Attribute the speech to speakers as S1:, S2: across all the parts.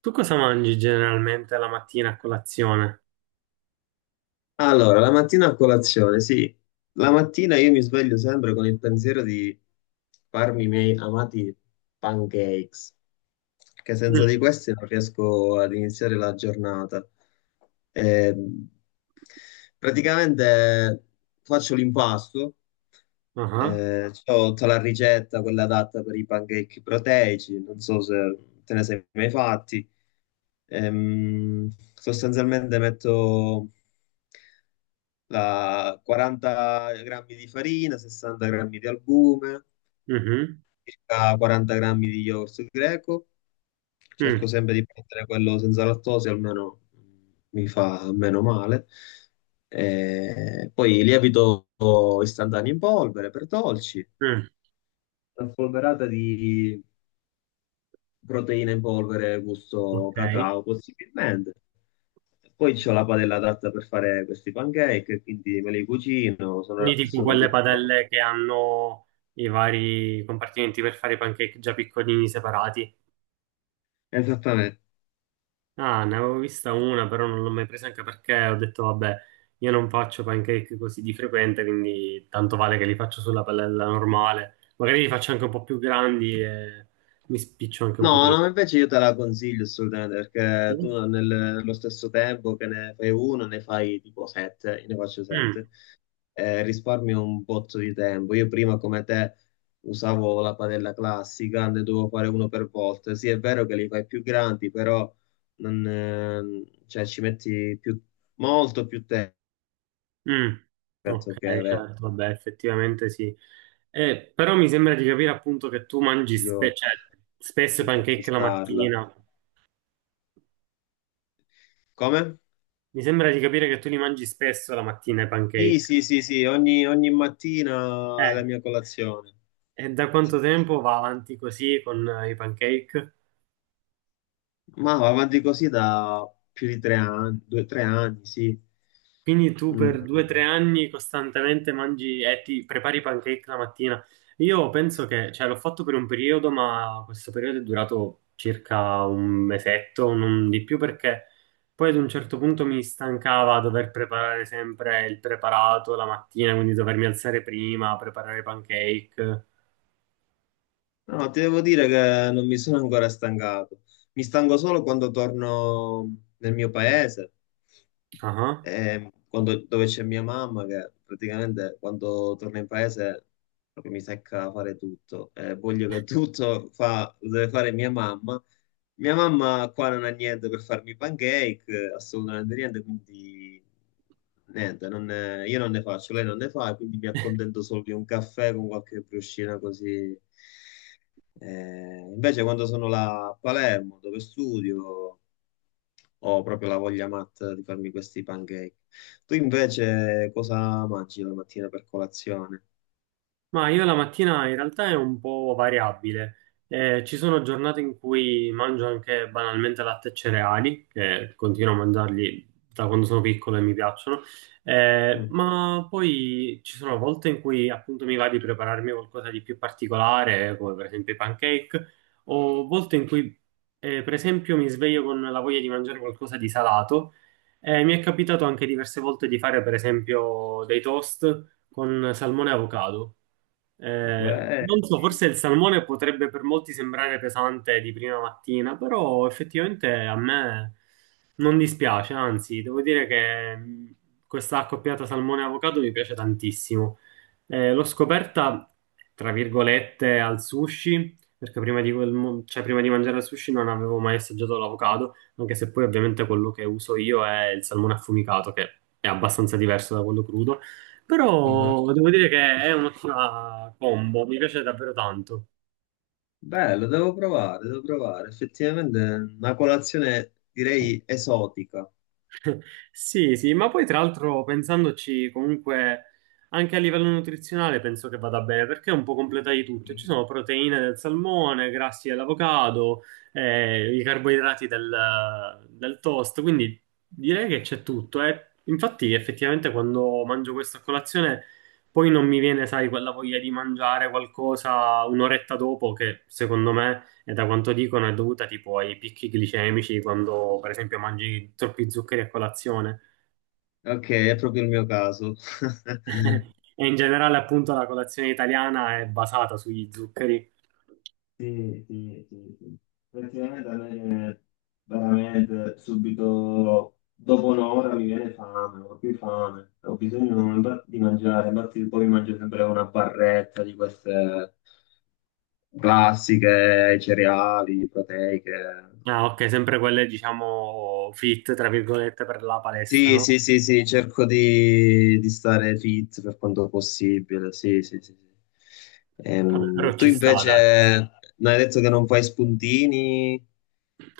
S1: Tu cosa mangi generalmente la mattina a colazione?
S2: Allora, la mattina a colazione, sì. La mattina io mi sveglio sempre con il pensiero di farmi i miei amati pancakes, che senza di
S1: Mm.
S2: questi non riesco ad iniziare la giornata. Ehm, praticamente faccio l'impasto,
S1: Ah,
S2: c'ho tutta la ricetta, quella adatta per i pancake proteici, non so se te ne sei mai fatti. Ehm, Sostanzialmente metto la 40 grammi di farina, 60 grammi di albume,
S1: mhm,
S2: circa 40 grammi di yogurt greco. Cerco
S1: mm,
S2: sempre di prendere quello senza lattosio, almeno mi fa meno male. E poi lievito istantaneo in polvere per dolci,
S1: mm.
S2: una spolverata di proteine in polvere gusto
S1: Ok.
S2: cacao possibilmente. Poi c'ho la padella adatta per fare questi pancake, quindi me li cucino, sono,
S1: Quindi tipo
S2: sono
S1: quelle
S2: diventato.
S1: padelle che hanno i vari compartimenti per fare i pancake già piccolini separati.
S2: Esattamente.
S1: Ah, ne avevo vista una, però non l'ho mai presa anche perché ho detto, vabbè, io non faccio pancake così di frequente, quindi tanto vale che li faccio sulla padella normale. Magari li faccio anche un po' più grandi e mi spiccio anche un po'
S2: No,
S1: prima.
S2: no, invece io te la consiglio assolutamente perché tu nello stesso tempo che ne fai uno, ne fai tipo sette, io ne faccio
S1: Mm.
S2: sette, risparmio un botto di tempo. Io prima come te usavo la padella classica, ne dovevo fare uno per volta. Sì, è vero che li fai più grandi, però non, cioè, molto più tempo,
S1: Mm, ok,
S2: rispetto che è
S1: certo, vabbè, effettivamente sì. Però mi sembra di capire appunto che tu mangi
S2: meglio
S1: cioè, spesso i
S2: di
S1: pancake la
S2: acquistarla.
S1: mattina.
S2: Come?
S1: Mi sembra di capire che tu li mangi spesso la mattina i
S2: Sì,
S1: pancake.
S2: sì, sì, sì, ogni mattina è la
S1: Eh,
S2: mia colazione.
S1: e da
S2: Sì.
S1: quanto tempo va avanti così con i pancake?
S2: Ma va avanti così da più di 3 anni, due, 3 anni, sì.
S1: Quindi tu
S2: Mm.
S1: per 2 o 3 anni costantemente mangi e ti prepari i pancake la mattina. Io penso che, cioè, l'ho fatto per un periodo, ma questo periodo è durato circa un mesetto, non di più, perché poi ad un certo punto mi stancava dover preparare sempre il preparato la mattina, quindi dovermi alzare prima, preparare i pancake.
S2: No, ti devo dire che non mi sono ancora stancato. Mi stanco solo quando torno nel mio paese,
S1: Ah.
S2: dove c'è mia mamma, che praticamente quando torno in paese proprio mi secca a fare tutto. Voglio che tutto fa, lo deve fare mia mamma. Mia mamma qua non ha niente per farmi i pancake, assolutamente niente, quindi niente, non ne- io non ne faccio, lei non ne fa, quindi mi accontento solo di un caffè con qualche briochina così. Invece quando sono là a Palermo, dove studio, ho proprio la voglia matta di farmi questi pancake. Tu invece cosa mangi la mattina per colazione?
S1: Ma io la mattina in realtà è un po' variabile. Ci sono giornate in cui mangio anche banalmente latte e cereali, che continuo a mangiarli da quando sono piccolo e mi piacciono.
S2: Mm.
S1: Ma poi ci sono volte in cui appunto mi va di prepararmi qualcosa di più particolare, come per esempio i pancake, o volte in cui per esempio mi sveglio con la voglia di mangiare qualcosa di salato. Mi è capitato anche diverse volte di fare per esempio dei toast con salmone e avocado.
S2: Belli.
S1: Non so, forse il salmone potrebbe per molti sembrare pesante di prima mattina, però effettivamente a me non dispiace, anzi, devo dire che questa accoppiata salmone e avocado mi piace tantissimo. L'ho scoperta, tra virgolette, al sushi, perché prima di, quel mo- cioè, prima di mangiare il sushi non avevo mai assaggiato l'avocado, anche se poi ovviamente quello che uso io è il salmone affumicato, che è abbastanza diverso da quello crudo. Però devo dire che è un'ottima combo, mi piace davvero tanto.
S2: Bello, devo provare, devo provare. Effettivamente è una colazione direi esotica.
S1: Sì, sì, ma poi tra l'altro pensandoci comunque anche a livello nutrizionale penso che vada bene perché è un po' completa di tutto. Ci
S2: Sì.
S1: sono proteine del salmone, grassi dell'avocado, i carboidrati del toast, quindi direi che c'è tutto. Infatti effettivamente quando mangio questa colazione... Poi non mi viene, sai, quella voglia di mangiare qualcosa un'oretta dopo che secondo me. E da quanto dicono è dovuta tipo ai picchi glicemici quando per esempio mangi troppi zuccheri a colazione.
S2: Ok, è proprio il mio caso.
S1: E in generale appunto la colazione italiana è basata sugli zuccheri.
S2: Sì, sì, sì, sì. Effettivamente a me veramente subito dopo un'ora mi viene fame, ho più fame, ho bisogno infatti di mangiare, infatti poi mangio sempre una barretta di queste classiche, cereali, proteiche.
S1: Ah, ok, sempre quelle diciamo fit, tra virgolette, per la palestra,
S2: Sì,
S1: no?
S2: sì, sì, sì, cerco di stare fit per quanto possibile, sì, sì, sì, sì.
S1: Vabbè, però
S2: Tu
S1: ci sta, dai.
S2: invece mi hai detto che non fai spuntini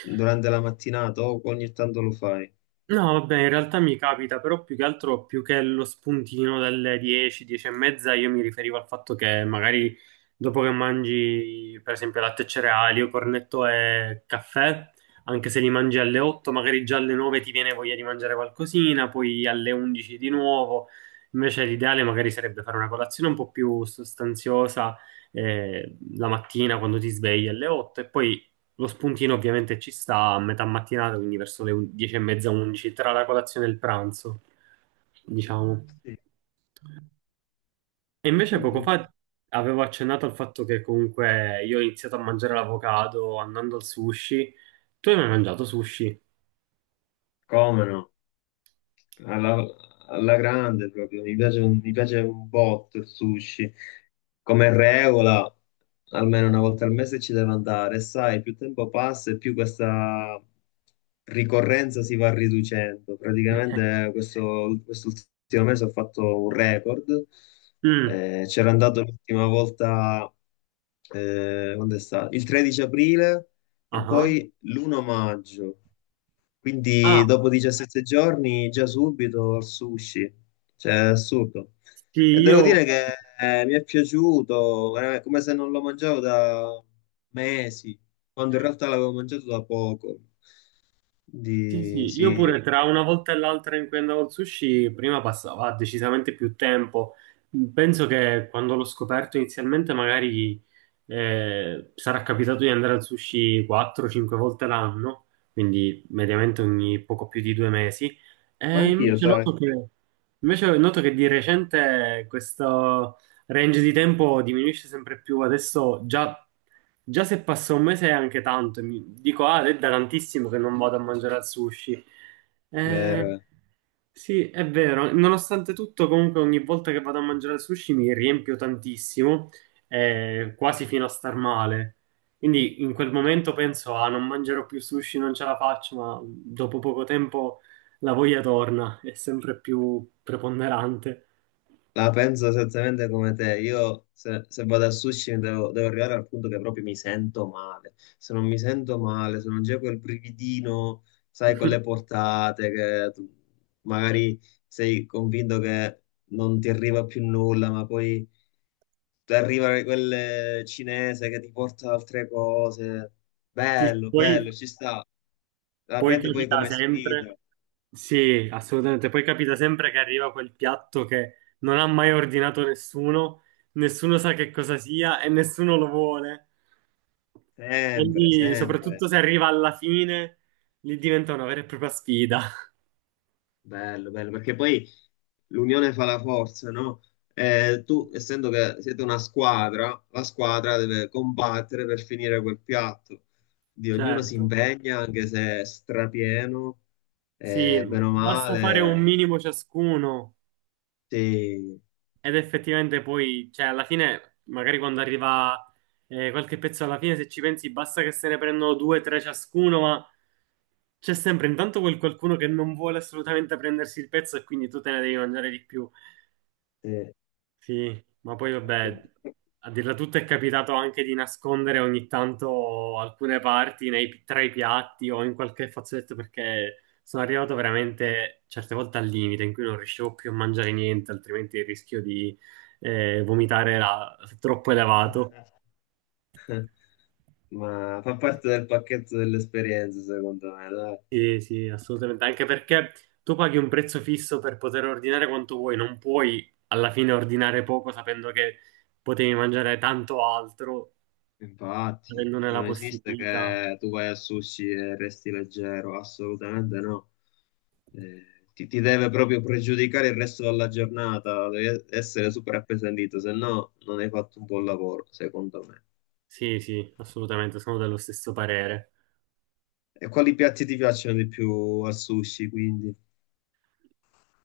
S2: durante la mattinata o ogni tanto lo fai?
S1: No, vabbè, in realtà mi capita, però più che altro, più che lo spuntino delle 10, 10 e mezza, io mi riferivo al fatto che magari dopo che mangi, per esempio, latte e cereali o cornetto e caffè, anche se li mangi alle 8, magari già alle 9 ti viene voglia di mangiare qualcosina, poi alle 11 di nuovo. Invece l'ideale magari sarebbe fare una colazione un po' più sostanziosa la mattina quando ti svegli alle 8 e poi lo spuntino ovviamente ci sta a metà mattinata, quindi verso le 10 e mezza, 11, tra la colazione e il pranzo, diciamo.
S2: Sì.
S1: E invece
S2: Sì,
S1: poco
S2: sì.
S1: fa avevo accennato al fatto che comunque io ho iniziato a mangiare l'avocado andando al sushi. Tu hai mai mangiato sushi?
S2: Come no? alla, Alla grande proprio, mi piace, mi piace un botto il sushi. Come regola, almeno una volta al mese ci deve andare, e sai, più tempo passa e più questa ricorrenza si va riducendo. Praticamente questo, quest'ultimo mese ho fatto un record,
S1: Mm,
S2: c'era andato l'ultima volta, quando è stato? Il 13 aprile e
S1: aha.
S2: poi l'1 maggio. Quindi
S1: Ah,
S2: dopo 17 giorni già subito al sushi, cioè è assurdo.
S1: sì,
S2: E devo
S1: io,
S2: dire che mi è piaciuto, veramente, come se non lo mangiavo da mesi, quando in realtà l'avevo mangiato da poco.
S1: sì,
S2: Quindi
S1: sì, io
S2: sì,
S1: pure tra una volta e l'altra in cui andavo al sushi, prima passava decisamente più tempo. Penso che quando l'ho scoperto inizialmente magari sarà capitato di andare al sushi 4-5 volte l'anno, quindi mediamente ogni poco più di 2 mesi.
S2: ma
S1: E
S2: anch'io, sai,
S1: invece noto che di recente questo range di tempo diminuisce sempre più. Adesso già se passa un mese è anche tanto. E mi dico, ah, è da tantissimo che non vado a mangiare al sushi. Eh,
S2: vero.
S1: sì, è vero. Nonostante tutto, comunque ogni volta che vado a mangiare al sushi mi riempio tantissimo quasi fino a star male. Quindi in quel momento penso, ah, non mangerò più sushi, non ce la faccio, ma dopo poco tempo la voglia torna, è sempre più preponderante.
S2: La penso esattamente come te. Io se vado al sushi devo arrivare al punto che proprio mi sento male. Se non mi sento male, se non c'è quel brividino, sai, con le portate, che tu magari sei convinto che non ti arriva più nulla, ma poi ti arriva quel cinese che ti porta altre cose.
S1: Sì,
S2: Bello,
S1: poi,
S2: bello, ci sta. La
S1: poi
S2: prendi poi
S1: capita
S2: come
S1: sempre,
S2: sfida,
S1: sì, assolutamente, poi capita sempre che arriva quel piatto che non ha mai ordinato nessuno, nessuno sa che cosa sia e nessuno lo vuole.
S2: sempre,
S1: Quindi,
S2: sempre.
S1: soprattutto se arriva alla fine, lì diventa una vera e propria sfida.
S2: Bello, bello, perché poi l'unione fa la forza, no? Tu, essendo che siete una squadra, la squadra deve combattere per finire quel piatto. Di ognuno si
S1: Certo,
S2: impegna, anche se è strapieno,
S1: sì,
S2: bene o
S1: basta fare un
S2: male.
S1: minimo ciascuno
S2: Sì,
S1: ed effettivamente poi, cioè alla fine, magari quando arriva qualche pezzo alla fine, se ci pensi, basta che se ne prendono due, tre ciascuno, ma c'è sempre intanto quel qualcuno che non vuole assolutamente prendersi il pezzo e quindi tu te ne devi mangiare di più.
S2: sì.
S1: Sì, ma poi vabbè, a dirla tutta è capitato anche di nascondere ogni tanto alcune parti tra i piatti o in qualche fazzoletto perché sono arrivato veramente certe volte al limite in cui non riuscivo più a mangiare niente, altrimenti il rischio di vomitare era troppo elevato.
S2: Ma fa parte del pacchetto dell'esperienza, secondo me, dai.
S1: Sì, sì, assolutamente, anche perché tu paghi un prezzo fisso per poter ordinare quanto vuoi, non puoi alla fine ordinare poco sapendo che potevi mangiare tanto altro,
S2: Infatti,
S1: avendone la
S2: non esiste
S1: possibilità.
S2: che tu vai al sushi e resti leggero, assolutamente no. Eh, ti deve proprio pregiudicare il resto della giornata, devi essere super appesantito, se no non hai fatto un buon lavoro, secondo me.
S1: Sì, sì, assolutamente, sono dello stesso parere.
S2: E quali piatti ti piacciono di più al sushi, quindi?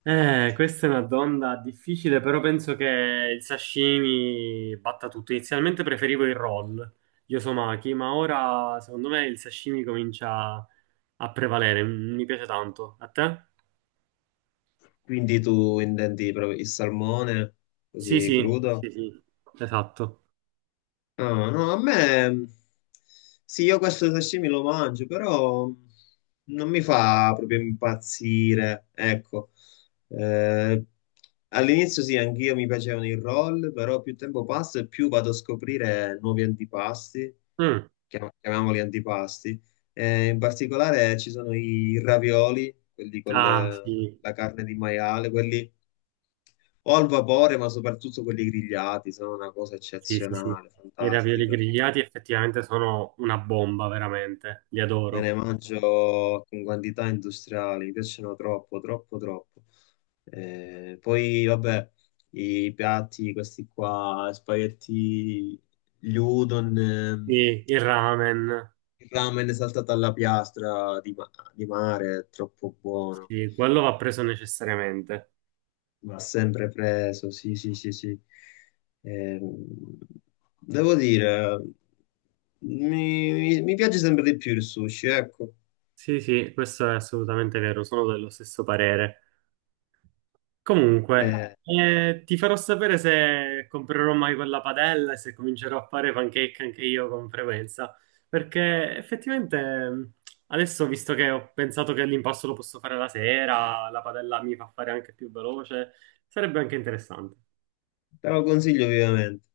S1: Questa è una domanda difficile, però penso che il sashimi batta tutto. Inizialmente preferivo il roll, gli osomaki, ma ora secondo me il sashimi comincia a prevalere. Mi piace tanto. A te?
S2: Quindi tu intendi proprio il salmone,
S1: Sì,
S2: così
S1: sì,
S2: crudo?
S1: sì, sì, esatto.
S2: Ah, no, a me mm, sì, io questo sashimi lo mangio, però non mi fa proprio impazzire. Ecco. Eh, all'inizio sì, anch'io mi piacevano i roll, però più tempo passa e più vado a scoprire nuovi antipasti,
S1: Mm.
S2: chiamiamoli antipasti. In particolare ci sono i ravioli,
S1: Ah, sì,
S2: la carne di maiale, quelli o al vapore, ma soprattutto quelli grigliati, sono una cosa
S1: sì, sì, sì.
S2: eccezionale,
S1: I ravioli
S2: fantastica.
S1: grigliati effettivamente sono una bomba, veramente. Li
S2: Me ne
S1: adoro.
S2: mangio con quantità industriali, mi piacciono troppo, troppo, troppo. Poi, vabbè, i piatti, questi qua, spaghetti, gli udon,
S1: Sì, il ramen.
S2: il ramen saltato alla piastra di mare, è troppo buono.
S1: Sì, quello va preso necessariamente.
S2: Va sempre preso, sì, sì, sì, sì. Ehm, Devo dire, mi piace sempre di più il sushi, ecco.
S1: Sì, sì, questo è assolutamente vero, sono dello stesso parere.
S2: Eh,
S1: Comunque, ti farò sapere se comprerò mai quella padella e se comincerò a fare pancake anche io con frequenza, perché effettivamente mh, adesso, visto che ho pensato che l'impasto lo posso fare la sera, la padella mi fa fare anche più veloce, sarebbe anche interessante.
S2: te lo consiglio vivamente.